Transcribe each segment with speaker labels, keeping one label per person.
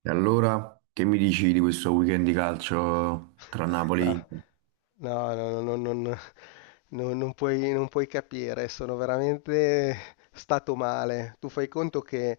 Speaker 1: E allora, che mi dici di questo weekend di calcio tra Napoli e
Speaker 2: No,
Speaker 1: Inter?
Speaker 2: no, no, no, no, non puoi capire, sono veramente stato male. Tu fai conto che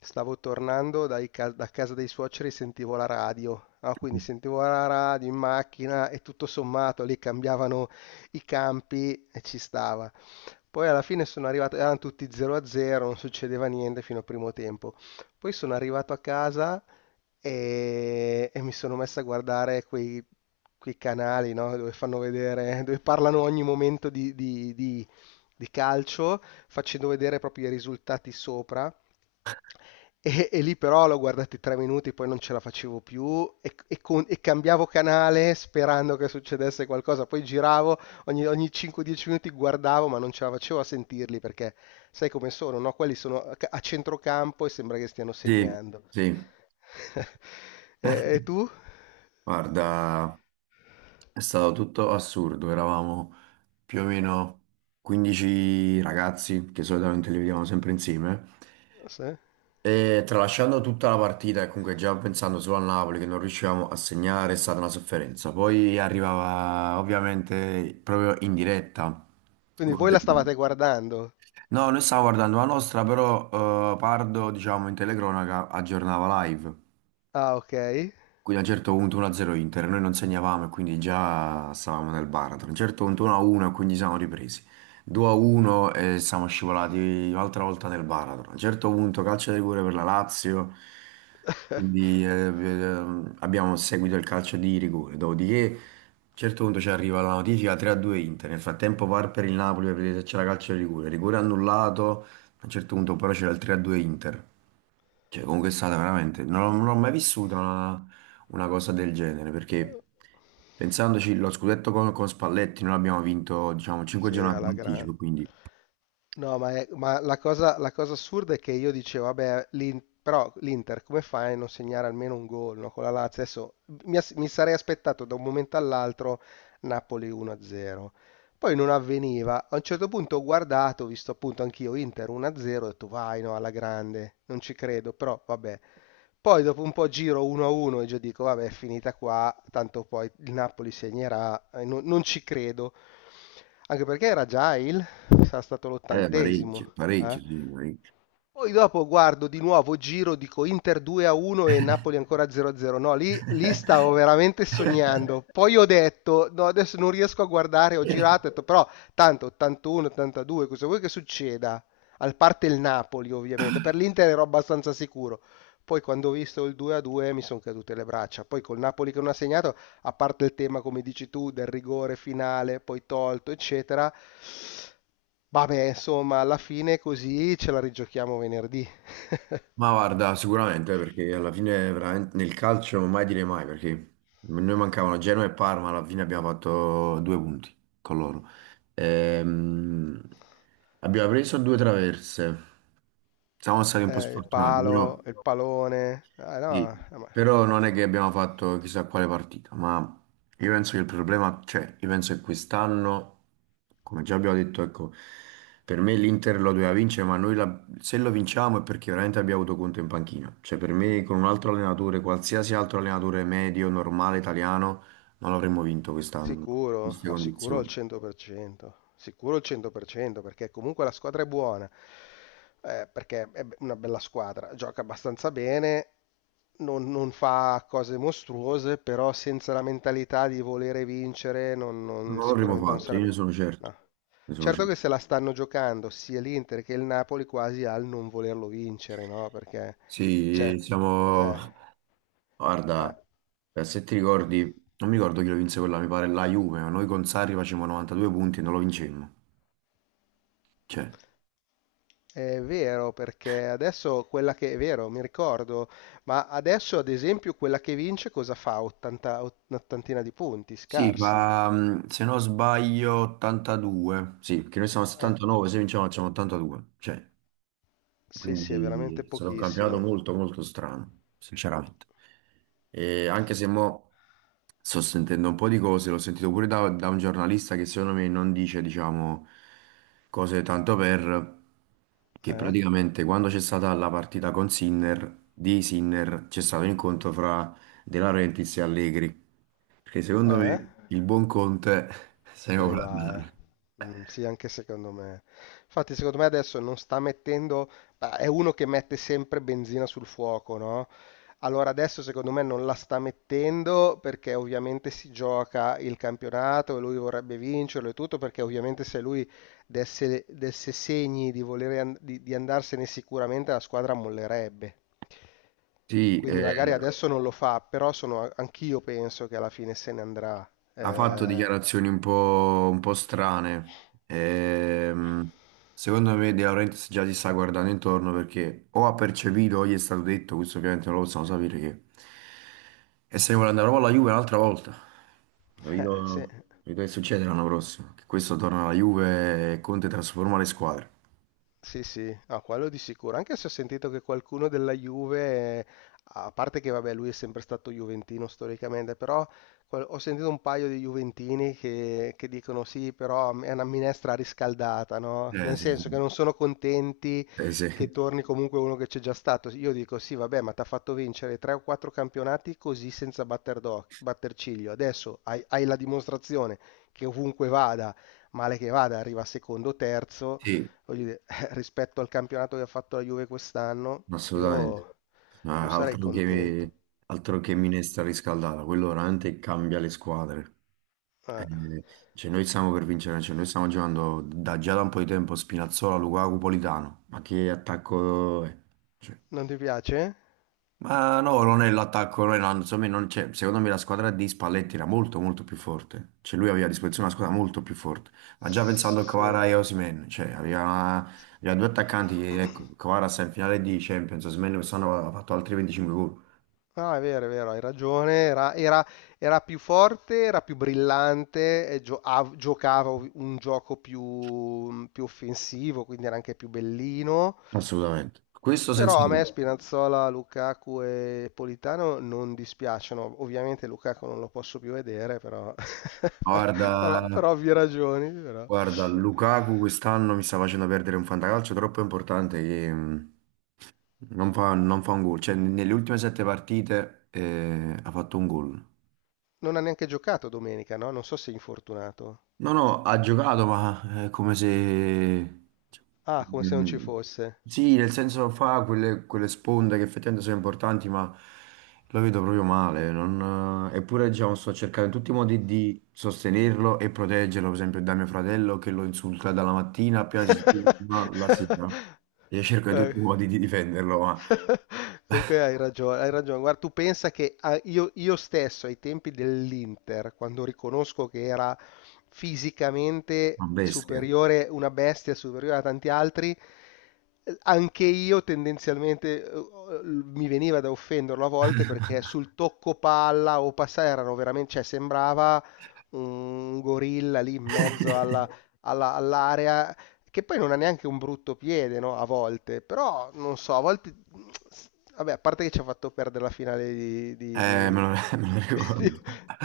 Speaker 2: stavo tornando da casa dei suoceri e sentivo la radio. Ah, quindi sentivo la radio in macchina e tutto sommato lì cambiavano i campi e ci stava. Poi alla fine sono arrivato, erano tutti 0-0, non succedeva niente fino al primo tempo. Poi sono arrivato a casa e mi sono messo a guardare quei canali, no, dove fanno vedere, dove parlano ogni momento di calcio, facendo vedere proprio i risultati sopra. E lì però l'ho guardati 3 minuti, poi non ce la facevo più e cambiavo canale sperando che succedesse qualcosa. Poi giravo, ogni 5-10 minuti guardavo, ma non ce la facevo a sentirli perché sai come sono, no? Quelli sono a centrocampo e sembra che stiano
Speaker 1: Sì,
Speaker 2: segnando.
Speaker 1: sì.
Speaker 2: E tu?
Speaker 1: Guarda, è stato tutto assurdo. Eravamo più o meno 15 ragazzi, che solitamente li vediamo sempre insieme.
Speaker 2: Sì.
Speaker 1: E tralasciando tutta la partita e comunque già pensando solo al Napoli che non riuscivamo a segnare, è stata una sofferenza. Poi arrivava ovviamente proprio in diretta.
Speaker 2: Quindi
Speaker 1: gol
Speaker 2: voi la
Speaker 1: del-
Speaker 2: stavate guardando?
Speaker 1: No, noi stavamo guardando la nostra, però Pardo, diciamo, in telecronaca aggiornava live.
Speaker 2: Ah, ok.
Speaker 1: Quindi a un certo punto 1-0 Inter, noi non segnavamo e quindi già stavamo nel baratro. A un certo punto 1-1 e quindi siamo ripresi. 2-1 e siamo scivolati un'altra volta nel baratro. A un certo punto calcio di rigore per la Lazio, quindi abbiamo seguito il calcio di rigore. Dopodiché a un certo punto ci arriva la notifica 3-2 Inter. Nel frattempo VAR per il Napoli per vedere se c'era calcio di rigore. Rigore annullato, a un certo punto però c'era il 3-2 Inter. Cioè, comunque è stata veramente. Non ho mai vissuto una cosa del genere perché pensandoci, lo scudetto con Spalletti noi l'abbiamo vinto, diciamo, 5
Speaker 2: Sì,
Speaker 1: giornate in
Speaker 2: alla
Speaker 1: anticipo,
Speaker 2: grande.
Speaker 1: quindi
Speaker 2: No, ma, ma la cosa assurda è che io dicevo, vabbè, però l'Inter come fai a non segnare almeno un gol, no, con la Lazio adesso mi sarei aspettato da un momento all'altro Napoli 1-0. Poi non avveniva. A un certo punto ho guardato, ho visto appunto anch'io Inter 1-0, ho detto vai, no, alla grande, non ci credo, però vabbè. Poi dopo un po' giro 1-1 e già dico, vabbè, è finita qua, tanto poi il Napoli segnerà, non ci credo. Anche perché era già sarà stato
Speaker 1: parecchio,
Speaker 2: l'80º,
Speaker 1: parecchio,
Speaker 2: eh?
Speaker 1: sì, parecchio.
Speaker 2: Poi dopo guardo di nuovo, giro, dico Inter 2-1 e Napoli ancora 0-0. No, lì stavo veramente sognando. Poi ho detto, no, adesso non riesco a guardare, ho girato, ho detto, però tanto 81, 82, cosa vuoi che succeda? Al parte il Napoli, ovviamente. Per l'Inter ero abbastanza sicuro. Poi quando ho visto il 2-2 mi sono cadute le braccia. Poi col Napoli che non ha segnato, a parte il tema, come dici tu, del rigore finale, poi tolto, eccetera. Vabbè, insomma, alla fine così ce la rigiochiamo venerdì.
Speaker 1: Ma guarda, sicuramente perché alla fine veramente nel calcio non mai dire mai perché noi mancavano Genoa e Parma, alla fine abbiamo fatto due punti con loro. Ehm, abbiamo preso due traverse. Siamo stati un po'
Speaker 2: Il
Speaker 1: sfortunati, però
Speaker 2: palo, il palone. Ah, no,
Speaker 1: sì,
Speaker 2: ma
Speaker 1: però non è che abbiamo fatto chissà quale partita, ma io penso che il problema, cioè, io penso che quest'anno, come già abbiamo detto, ecco, per me l'Inter lo doveva vincere, ma se lo vinciamo è perché veramente abbiamo avuto conto in panchina. Cioè, per me con un altro allenatore, qualsiasi altro allenatore medio, normale, italiano, non l'avremmo vinto quest'anno, in
Speaker 2: sicuro,
Speaker 1: queste
Speaker 2: ah, sicuro al
Speaker 1: condizioni.
Speaker 2: 100%, sicuro al 100% perché comunque la squadra è buona, perché è una bella squadra, gioca abbastanza bene, non fa cose mostruose, però senza la mentalità di volere vincere
Speaker 1: Non l'avremmo
Speaker 2: sicuramente non
Speaker 1: fatto, io ne
Speaker 2: sarebbe.
Speaker 1: sono certo.
Speaker 2: No.
Speaker 1: Ne sono
Speaker 2: Certo che
Speaker 1: certo.
Speaker 2: se la stanno giocando sia l'Inter che il Napoli quasi al non volerlo vincere, no? Perché,
Speaker 1: Sì,
Speaker 2: cioè, eh,
Speaker 1: siamo
Speaker 2: eh.
Speaker 1: guarda, se ti ricordi, non mi ricordo chi lo vinse quella, mi pare la Juve, ma noi con Sarri facevamo 92 punti e non lo vincemmo. Cioè,
Speaker 2: È vero, perché adesso quella che è vero, mi ricordo, ma adesso ad esempio quella che vince cosa fa? 80, un'ottantina di punti,
Speaker 1: sì,
Speaker 2: scarsi.
Speaker 1: fa, mm, se non sbaglio, 82. Sì, che noi siamo a
Speaker 2: Eh,
Speaker 1: 79, se vinciamo facciamo 82. Cioè,
Speaker 2: sì, sì, è veramente
Speaker 1: quindi è stato un campionato
Speaker 2: pochissimo.
Speaker 1: molto molto strano, sinceramente. E anche se mo sto sentendo un po' di cose, l'ho sentito pure da un giornalista che secondo me non dice, diciamo, cose tanto per, che
Speaker 2: Eh?
Speaker 1: praticamente quando c'è stata la partita con Sinner, di Sinner, c'è stato un incontro fra De Laurentiis e Allegri, perché secondo
Speaker 2: Eh?
Speaker 1: me il buon Conte se ne
Speaker 2: Se
Speaker 1: può
Speaker 2: ne va, eh.
Speaker 1: andare.
Speaker 2: Mm, sì, anche secondo me. Infatti, secondo me adesso non sta mettendo. Bah, è uno che mette sempre benzina sul fuoco, no? Allora adesso secondo me non la sta mettendo perché ovviamente si gioca il campionato e lui vorrebbe vincerlo e tutto perché ovviamente se lui desse segni di, volere an- di andarsene sicuramente la squadra mollerebbe.
Speaker 1: Sì,
Speaker 2: Quindi magari adesso non lo fa, però sono, anch'io penso che alla fine se ne andrà.
Speaker 1: ha fatto
Speaker 2: Eh,
Speaker 1: dichiarazioni un po' strane. Secondo me De Laurentiis già si sta guardando intorno perché o ha percepito o gli è stato detto, questo ovviamente non lo possiamo sapere, che e se ne vuole andare proprio alla Juve un'altra volta.
Speaker 2: se-
Speaker 1: Capito? Capito che succede l'anno prossimo? Che questo torna alla Juve e Conte trasforma le squadre.
Speaker 2: Sì, sì, no, quello di sicuro. Anche se ho sentito che qualcuno della Juve, a parte che vabbè, lui è sempre stato juventino storicamente, però ho sentito un paio di juventini che dicono sì, però è una minestra riscaldata, no?
Speaker 1: Eh
Speaker 2: Nel
Speaker 1: sì,
Speaker 2: senso che
Speaker 1: sì.
Speaker 2: non sono contenti
Speaker 1: Sì.
Speaker 2: che torni comunque uno che c'è già stato. Io dico sì, vabbè, ma ti ha fatto vincere tre o quattro campionati così senza batter ciglio. Adesso hai la dimostrazione che ovunque vada, male che vada, arriva secondo o terzo
Speaker 1: Sì.
Speaker 2: voglio dire, rispetto al campionato che ha fatto la Juve quest'anno,
Speaker 1: Assolutamente.
Speaker 2: io, io
Speaker 1: Ah,
Speaker 2: sarei
Speaker 1: altro
Speaker 2: contento.
Speaker 1: che, altro che minestra riscaldata, quello veramente cambia le squadre.
Speaker 2: Eh,
Speaker 1: Eh, cioè noi stiamo per vincere, cioè noi stiamo giocando da già da un po' di tempo Spinazzola, Lukaku, Politano, ma che attacco è? Cioè,
Speaker 2: non ti piace?
Speaker 1: ma no, non è l'attacco, non è la- insomma, non c'è- secondo me la squadra di Spalletti era molto molto più forte, cioè lui aveva a disposizione una squadra molto più forte, ma già pensando a
Speaker 2: Sì.
Speaker 1: Kvara e Osimhen, cioè aveva, aveva due attaccanti, che, ecco, Kvara sta in finale di Champions, Osimhen quest'anno ha fatto altri 25 gol,
Speaker 2: No, è vero, hai ragione. Era più forte, era più brillante, e giocava un gioco più offensivo, quindi era anche più bellino.
Speaker 1: assolutamente, questo
Speaker 2: Però
Speaker 1: senza
Speaker 2: a me
Speaker 1: dubbio,
Speaker 2: Spinazzola, Lukaku e Politano non dispiacciono. Ovviamente Lukaku non lo posso più vedere, però, però, però, per
Speaker 1: guarda,
Speaker 2: ovvie ragioni. Però.
Speaker 1: guarda, Lukaku quest'anno mi sta facendo perdere un fantacalcio troppo importante che non fa un gol, cioè nelle ultime sette partite ha fatto un gol.
Speaker 2: Non ha neanche giocato domenica, no? Non so se è infortunato.
Speaker 1: No, no, ha giocato, ma è come se...
Speaker 2: Ah, come se non ci
Speaker 1: Mm,
Speaker 2: fosse.
Speaker 1: sì, nel senso fa quelle, quelle sponde che effettivamente sono importanti, ma lo vedo proprio male. Eppure, diciamo, sto cercando in tutti i modi di sostenerlo e proteggerlo, per esempio, da mio fratello che lo insulta dalla mattina appena si sveglia fino alla sera. Io cerco in tutti
Speaker 2: Eh,
Speaker 1: i modi di difenderlo, ma
Speaker 2: comunque hai ragione, hai ragione. Guarda, tu pensa che io stesso ai tempi dell'Inter, quando riconosco che era fisicamente
Speaker 1: ma bestia.
Speaker 2: superiore, una bestia superiore a tanti altri, anche io tendenzialmente mi veniva da offenderlo a volte perché sul tocco palla o passare erano veramente, cioè sembrava un gorilla lì in mezzo all'area che poi non ha neanche un brutto piede, no? A volte, però non so, a volte, vabbè, a parte che ci ha fatto perdere la finale
Speaker 1: Me lo, me lo ricordo.
Speaker 2: di-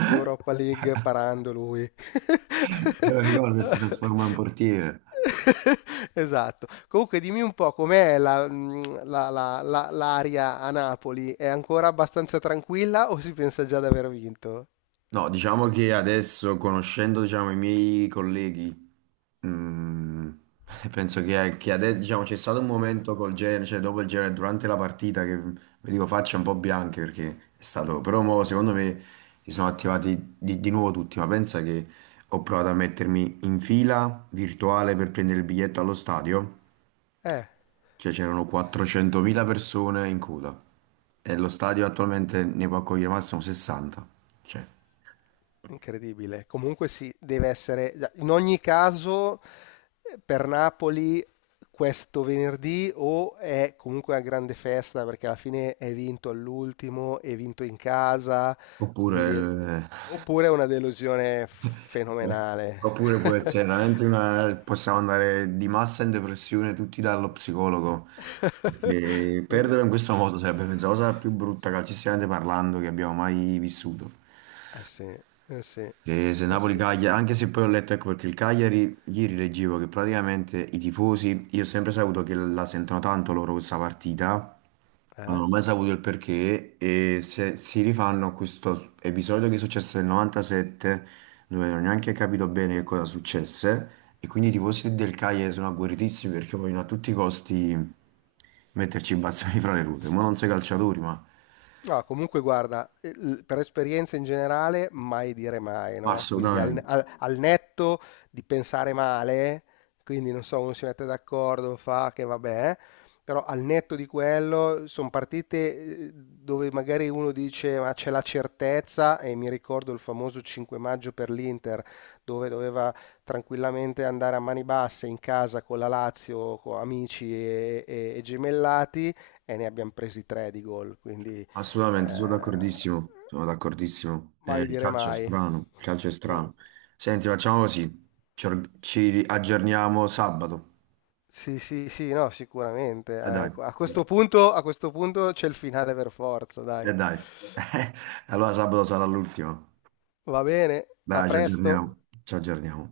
Speaker 2: di Europa League parando lui.
Speaker 1: Me lo ricordo e si trasforma in portiere.
Speaker 2: Esatto. Comunque, dimmi un po' com'è l'aria a Napoli? È ancora abbastanza tranquilla o si pensa già di aver vinto?
Speaker 1: No, diciamo che adesso, conoscendo, diciamo, i miei colleghi, mm, penso che adesso, diciamo, c'è stato un momento col Genoa, cioè dopo il Genoa, e durante la partita, che vi dico facce un po' bianche perché è stato... Però mo, secondo me si sono attivati di nuovo tutti, ma pensa che ho provato a mettermi in fila virtuale per prendere il biglietto allo stadio,
Speaker 2: Eh.
Speaker 1: cioè c'erano 400.000 persone in coda. E lo stadio attualmente ne può accogliere massimo 60. Cioè,
Speaker 2: Incredibile. Comunque sì, deve essere. In ogni caso, per Napoli questo venerdì o è comunque una grande festa perché alla fine è vinto all'ultimo, è vinto in casa,
Speaker 1: oppure
Speaker 2: quindi.
Speaker 1: il-
Speaker 2: Oppure è una delusione
Speaker 1: beh,
Speaker 2: fenomenale.
Speaker 1: oppure può essere veramente una... possiamo andare di massa in depressione tutti dallo psicologo. Perché perderlo in questo modo sarebbe penso, la cosa più brutta calcisticamente parlando che abbiamo mai vissuto.
Speaker 2: Eh sì, eh sì, eh
Speaker 1: E se
Speaker 2: sì.
Speaker 1: Napoli-Cagliari, anche se poi ho letto, ecco perché il Cagliari, ieri leggevo che praticamente i tifosi, io ho sempre saputo che la sentono tanto loro questa partita, ma
Speaker 2: Eh?
Speaker 1: non ho mai saputo il perché e se si rifanno a questo episodio che è successo nel 97 dove non ho neanche capito bene che cosa successe e quindi i tifosi del Cagliari sono agguerritissimi perché vogliono a tutti i costi metterci i bazzoni fra le ruote, ma non sei calciatori,
Speaker 2: No, comunque guarda, per esperienza in generale, mai dire mai,
Speaker 1: ma
Speaker 2: no? Quindi al,
Speaker 1: assolutamente,
Speaker 2: al- al netto di pensare male, quindi non so, uno si mette d'accordo, fa che vabbè, però al netto di quello sono partite, dove magari uno dice ma c'è la certezza e mi ricordo il famoso 5 maggio per l'Inter dove doveva tranquillamente andare a mani basse in casa con la Lazio, con amici e gemellati e ne abbiamo presi tre di gol, quindi.
Speaker 1: assolutamente,
Speaker 2: Eh,
Speaker 1: sono d'accordissimo, eh,
Speaker 2: mai
Speaker 1: il
Speaker 2: dire
Speaker 1: calcio è
Speaker 2: mai.
Speaker 1: strano, il calcio è
Speaker 2: Mm.
Speaker 1: strano. Senti, facciamo così, ci aggiorniamo sabato,
Speaker 2: Sì, sì, sì, no, sicuramente.
Speaker 1: e dai.
Speaker 2: A questo punto c'è il finale per forza, dai.
Speaker 1: E dai, allora sabato sarà l'ultimo.
Speaker 2: Va bene, a
Speaker 1: Dai, ci
Speaker 2: presto.
Speaker 1: aggiorniamo. Ci aggiorniamo.